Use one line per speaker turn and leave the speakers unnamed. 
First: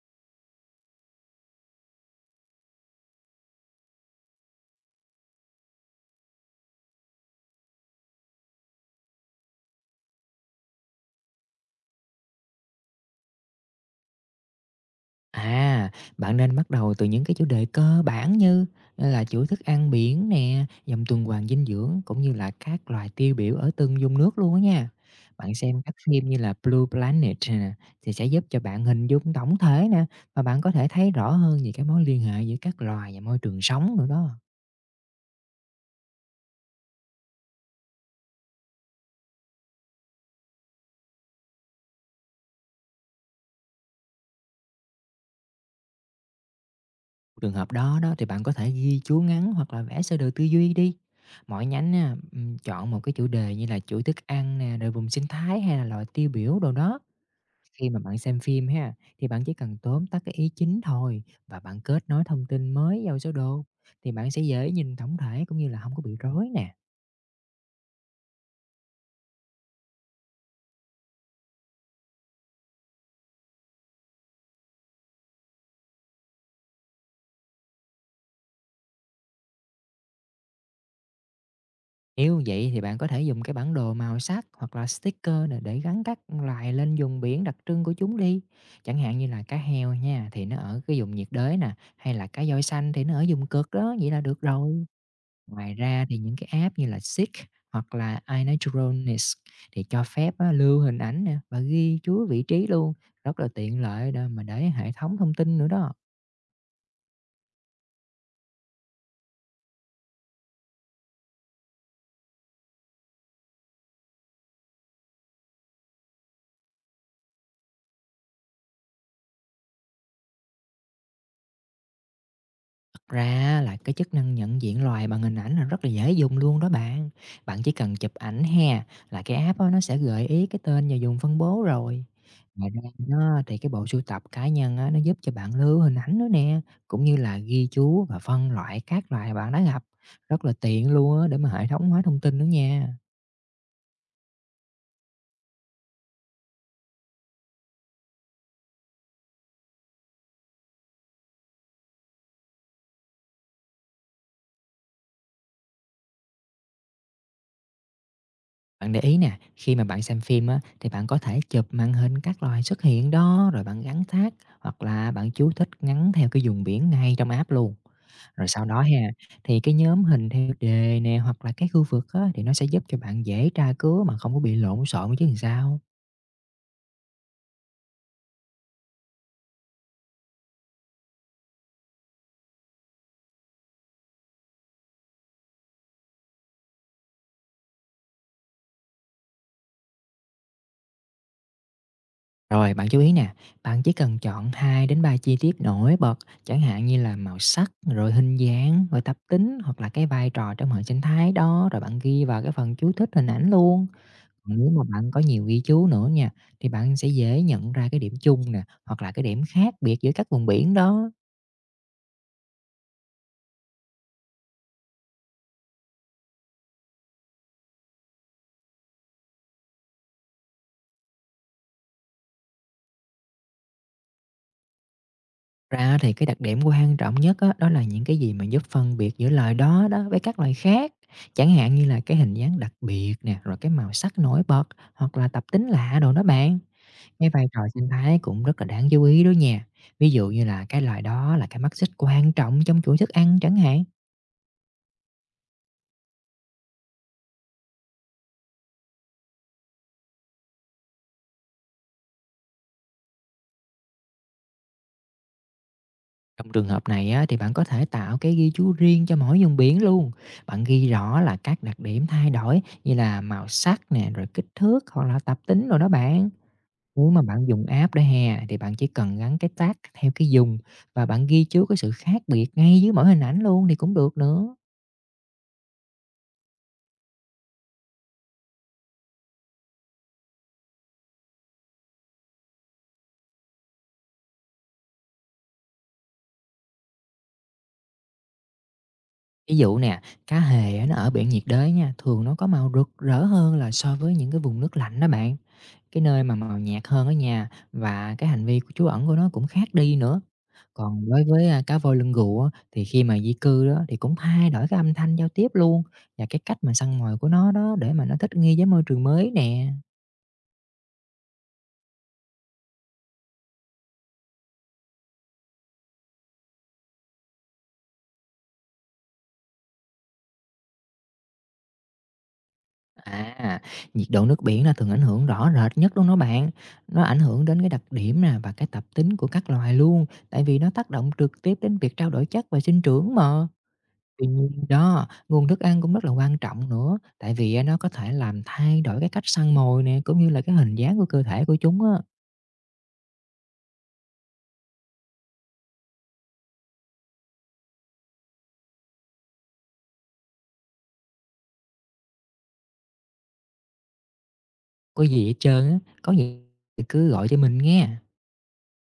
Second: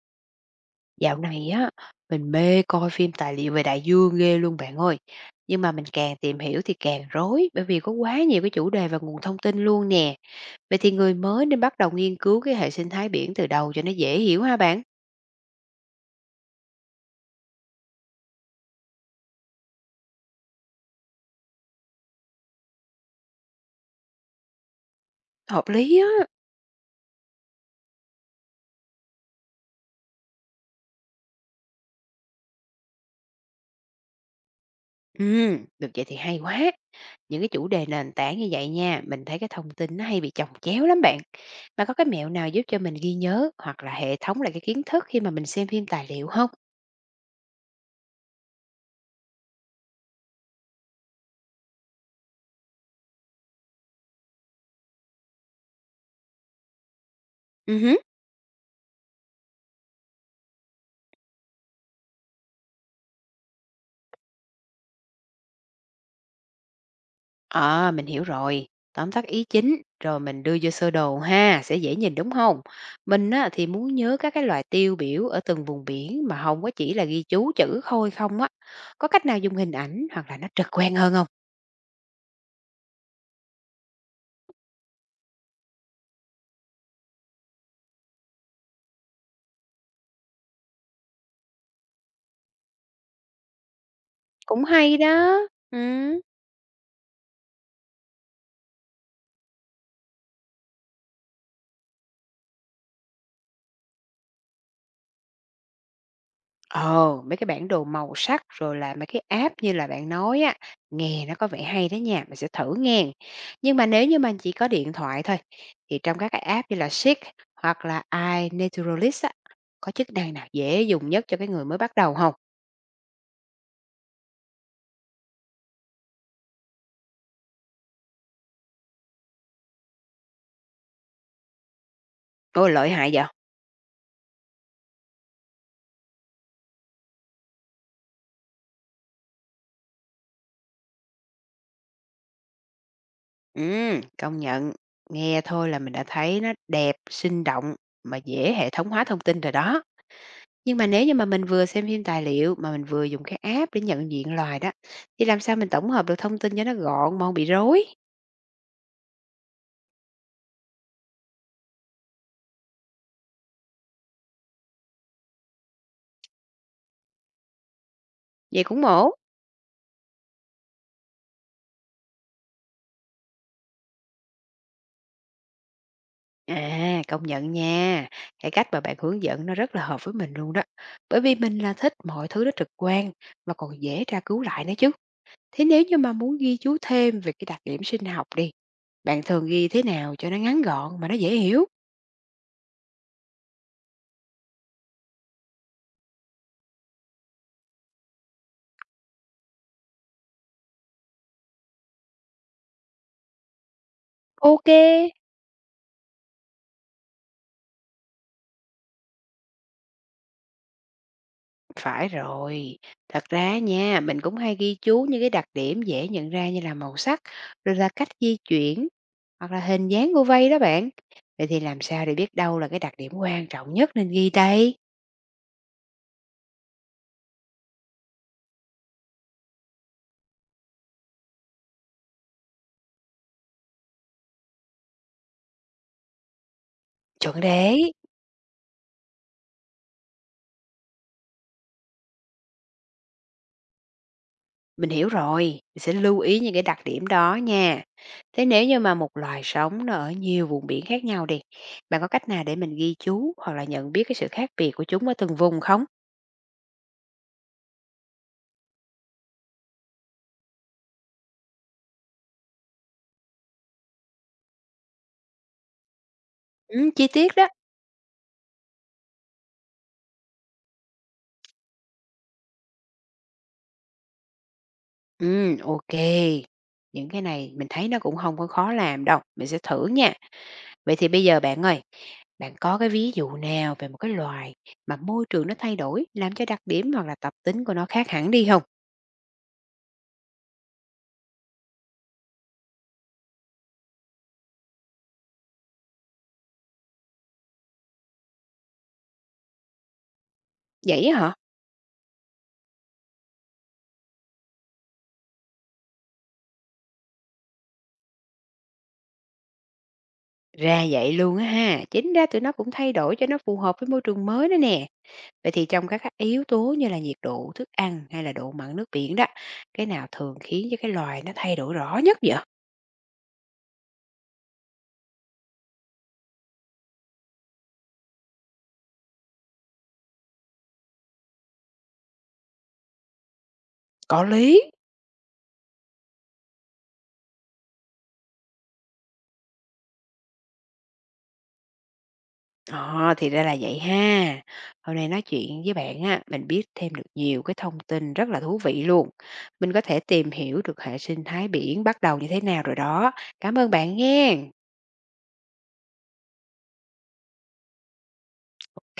Dạo này á, mình mê coi phim tài liệu về đại dương ghê luôn bạn ơi. Nhưng mà mình càng tìm hiểu thì càng rối bởi vì có quá nhiều cái chủ đề và nguồn thông tin luôn nè. Vậy thì người mới nên bắt đầu nghiên cứu cái hệ sinh thái biển từ đầu cho nó dễ hiểu ha bạn.
À, bạn nên bắt đầu từ những cái chủ đề cơ bản như là chuỗi thức ăn biển nè, dòng tuần hoàn dinh dưỡng cũng như là các loài tiêu biểu ở từng vùng nước luôn á nha. Bạn
Hợp
xem các
lý á.
phim như là Blue Planet nè, thì sẽ giúp cho bạn hình dung tổng thể nè, và bạn có thể thấy rõ hơn về cái mối liên hệ giữa các loài và môi trường sống nữa đó.
Ừ, được vậy thì hay quá. Những cái chủ đề nền tảng như vậy nha, mình thấy cái thông tin nó hay bị chồng chéo lắm bạn. Mà có cái mẹo nào giúp cho mình ghi nhớ hoặc là hệ thống lại cái kiến thức khi mà mình xem phim tài liệu không?
Trường hợp đó đó thì bạn có thể ghi chú ngắn hoặc là vẽ sơ đồ tư duy đi. Mỗi nhánh á, ừ, chọn một cái chủ đề như là chuỗi thức ăn nè, rồi vùng sinh thái hay là loài tiêu biểu đồ đó. Khi
Ừ.
mà bạn xem phim ha, thì bạn chỉ cần tóm tắt cái ý chính thôi, và bạn kết nối thông tin mới vào sơ đồ, thì bạn sẽ dễ nhìn tổng thể, cũng như là không có bị rối nè.
À, mình hiểu rồi. Tóm tắt ý chính, rồi mình đưa vô sơ đồ ha, sẽ dễ nhìn đúng không? Mình á, thì muốn nhớ các cái loài tiêu biểu ở từng vùng biển mà không có chỉ là ghi chú chữ khôi không á. Có cách nào dùng hình ảnh hoặc là nó trực quan hơn không?
Nếu vậy thì bạn có thể dùng cái bản đồ màu sắc hoặc là sticker nè, để gắn các loài lên vùng biển đặc trưng của chúng đi. Chẳng hạn như là cá heo nha, thì nó ở cái vùng nhiệt đới nè, hay là cá voi xanh thì nó ở vùng cực đó, vậy là được
Cũng
rồi.
hay đó.
Ngoài
Ừ.
ra thì những cái app như là Seek hoặc là iNaturalness thì cho phép á, lưu hình ảnh nè và ghi chú vị trí luôn, rất là tiện lợi đó, mà để hệ thống thông tin nữa đó.
Ồ, mấy cái bản đồ màu sắc rồi là mấy cái app như là bạn nói á, nghe nó có vẻ hay đó nha, mình sẽ thử nghe. Nhưng mà nếu như mình chỉ có điện thoại thôi, thì trong các cái app như là Seek hoặc là iNaturalist á, có chức năng nào dễ dùng nhất cho cái người mới bắt đầu không?
Thật ra là cái chức năng nhận diện loài bằng hình ảnh là rất là dễ dùng luôn đó bạn. Bạn chỉ cần chụp ảnh ha, là cái app á, nó sẽ gợi ý cái tên và dùng phân bố rồi. Ngoài
Ôi,
ra
lợi hại vậy?
nó thì cái bộ sưu tập cá nhân á, nó giúp cho bạn lưu hình ảnh nữa nè, cũng như là ghi chú và phân loại các loài bạn đã gặp. Rất là tiện luôn á, để mà hệ thống hóa thông tin nữa nha.
Ừ, công nhận. Nghe thôi là mình đã thấy nó đẹp, sinh động mà dễ hệ thống hóa thông tin rồi đó. Nhưng mà nếu như mà mình vừa xem phim tài liệu mà mình vừa dùng cái app để nhận diện loài đó, thì làm sao mình tổng hợp được thông tin cho nó gọn mà không bị rối?
Bạn để ý nè, khi mà bạn xem phim á, thì bạn có thể chụp màn hình các loài xuất hiện đó, rồi bạn gắn tag, hoặc là bạn chú thích ngắn theo cái vùng biển ngay trong app luôn. Rồi
Vậy
sau đó
cũng ổn.
ha, thì cái nhóm hình theo đề nè hoặc là cái khu vực á, thì nó sẽ giúp cho bạn dễ tra cứu mà không có bị lộn xộn chứ làm sao.
À, công nhận nha, cái cách mà bạn hướng dẫn nó rất là hợp với mình luôn đó. Bởi vì mình là thích mọi thứ nó trực quan mà còn dễ tra cứu lại nữa chứ. Thế nếu như mà muốn ghi chú thêm về cái đặc điểm sinh học đi, bạn thường ghi thế nào cho nó ngắn gọn mà nó dễ hiểu?
Rồi bạn chú ý nè, bạn chỉ cần chọn 2 đến 3 chi tiết nổi bật, chẳng hạn như là màu sắc, rồi hình dáng, rồi tập tính, hoặc là cái vai trò trong hệ sinh thái đó, rồi bạn ghi vào cái phần chú thích hình ảnh luôn. Còn
Ok.
nếu mà bạn có nhiều ghi chú nữa nha, thì bạn sẽ dễ nhận ra cái điểm chung nè, hoặc là cái điểm khác biệt giữa các vùng biển đó.
Phải rồi, thật ra nha, mình cũng hay ghi chú những cái đặc điểm dễ nhận ra như là màu sắc, rồi là cách di chuyển, hoặc là hình dáng của vây đó bạn. Vậy thì làm sao để biết đâu là cái đặc điểm quan trọng nhất nên ghi đây?
Ra thì cái đặc điểm quan trọng nhất á, đó là những cái gì mà giúp phân biệt giữa loài đó đó với các loài khác. Chẳng hạn như là cái hình dáng đặc biệt nè, rồi cái màu sắc nổi bật, hoặc là tập tính lạ đồ đó bạn. Cái
Chuẩn
vai trò sinh
đấy,
thái cũng rất là đáng chú ý đó nha. Ví dụ như là cái loài đó là cái mắt xích quan trọng trong chuỗi thức ăn chẳng hạn.
mình hiểu rồi, mình sẽ lưu ý những cái đặc điểm đó nha. Thế nếu như mà một loài sống nó ở nhiều vùng biển khác nhau đi, bạn có cách nào để mình ghi chú hoặc là nhận biết cái sự khác biệt của chúng ở từng vùng không?
Trong trường hợp này á, thì bạn có thể tạo cái ghi chú riêng cho mỗi vùng biển luôn. Bạn ghi rõ là các đặc điểm thay đổi như là màu sắc nè, rồi kích thước hoặc là tập tính rồi đó bạn.
Ừ, chi
Nếu mà
tiết
bạn
đó.
dùng app đó ha, thì bạn chỉ cần gắn cái tag theo cái dùng, và bạn ghi chú cái sự khác biệt ngay dưới mỗi hình ảnh luôn thì cũng được nữa.
Ok. Những cái này mình thấy nó cũng không có khó làm đâu, mình sẽ thử nha. Vậy thì bây giờ bạn ơi, bạn có cái ví dụ nào về một cái loài mà môi trường nó thay đổi, làm cho đặc điểm hoặc là tập tính của nó khác hẳn đi không?
Ví dụ nè, cá hề á, nó ở biển nhiệt đới nha, thường nó có màu rực rỡ hơn là so với những cái vùng nước lạnh đó bạn. Cái nơi mà màu nhạt hơn ở nhà, và cái hành vi của trú ẩn của nó cũng khác đi nữa.
Vậy
Còn
á
đối
hả?
với à, cá voi lưng gù á, thì khi mà di cư đó thì cũng thay đổi cái âm thanh giao tiếp luôn, và cái cách mà săn mồi của nó đó, để mà nó thích nghi với môi trường mới nè.
Ra vậy luôn á ha, chính ra tụi nó cũng thay đổi cho nó phù hợp với môi trường mới đó nè. Vậy thì trong các cái yếu tố như là nhiệt độ, thức ăn hay là độ mặn nước biển đó, cái nào thường khiến cho cái loài nó thay đổi rõ nhất vậy?
À, nhiệt độ nước biển là thường ảnh hưởng rõ rệt nhất luôn đó bạn. Nó ảnh hưởng đến cái đặc điểm nè và cái tập tính của các loài luôn, tại vì nó tác động trực tiếp đến việc trao đổi chất và sinh trưởng mà.
Có
Tuy
lý.
nhiên đó, nguồn thức ăn cũng rất là quan trọng nữa, tại vì á, nó có thể làm thay đổi cái cách săn mồi nè, cũng như là cái hình dáng của cơ thể của chúng á.
Ờ, thì ra là vậy ha. Hôm nay nói chuyện với bạn á, mình biết thêm được nhiều cái thông tin rất là thú vị luôn. Mình có thể tìm hiểu được hệ sinh thái biển bắt đầu như thế nào rồi đó. Cảm ơn bạn nghe.
Có gì hết trơn á, có gì thì cứ gọi cho mình nghe.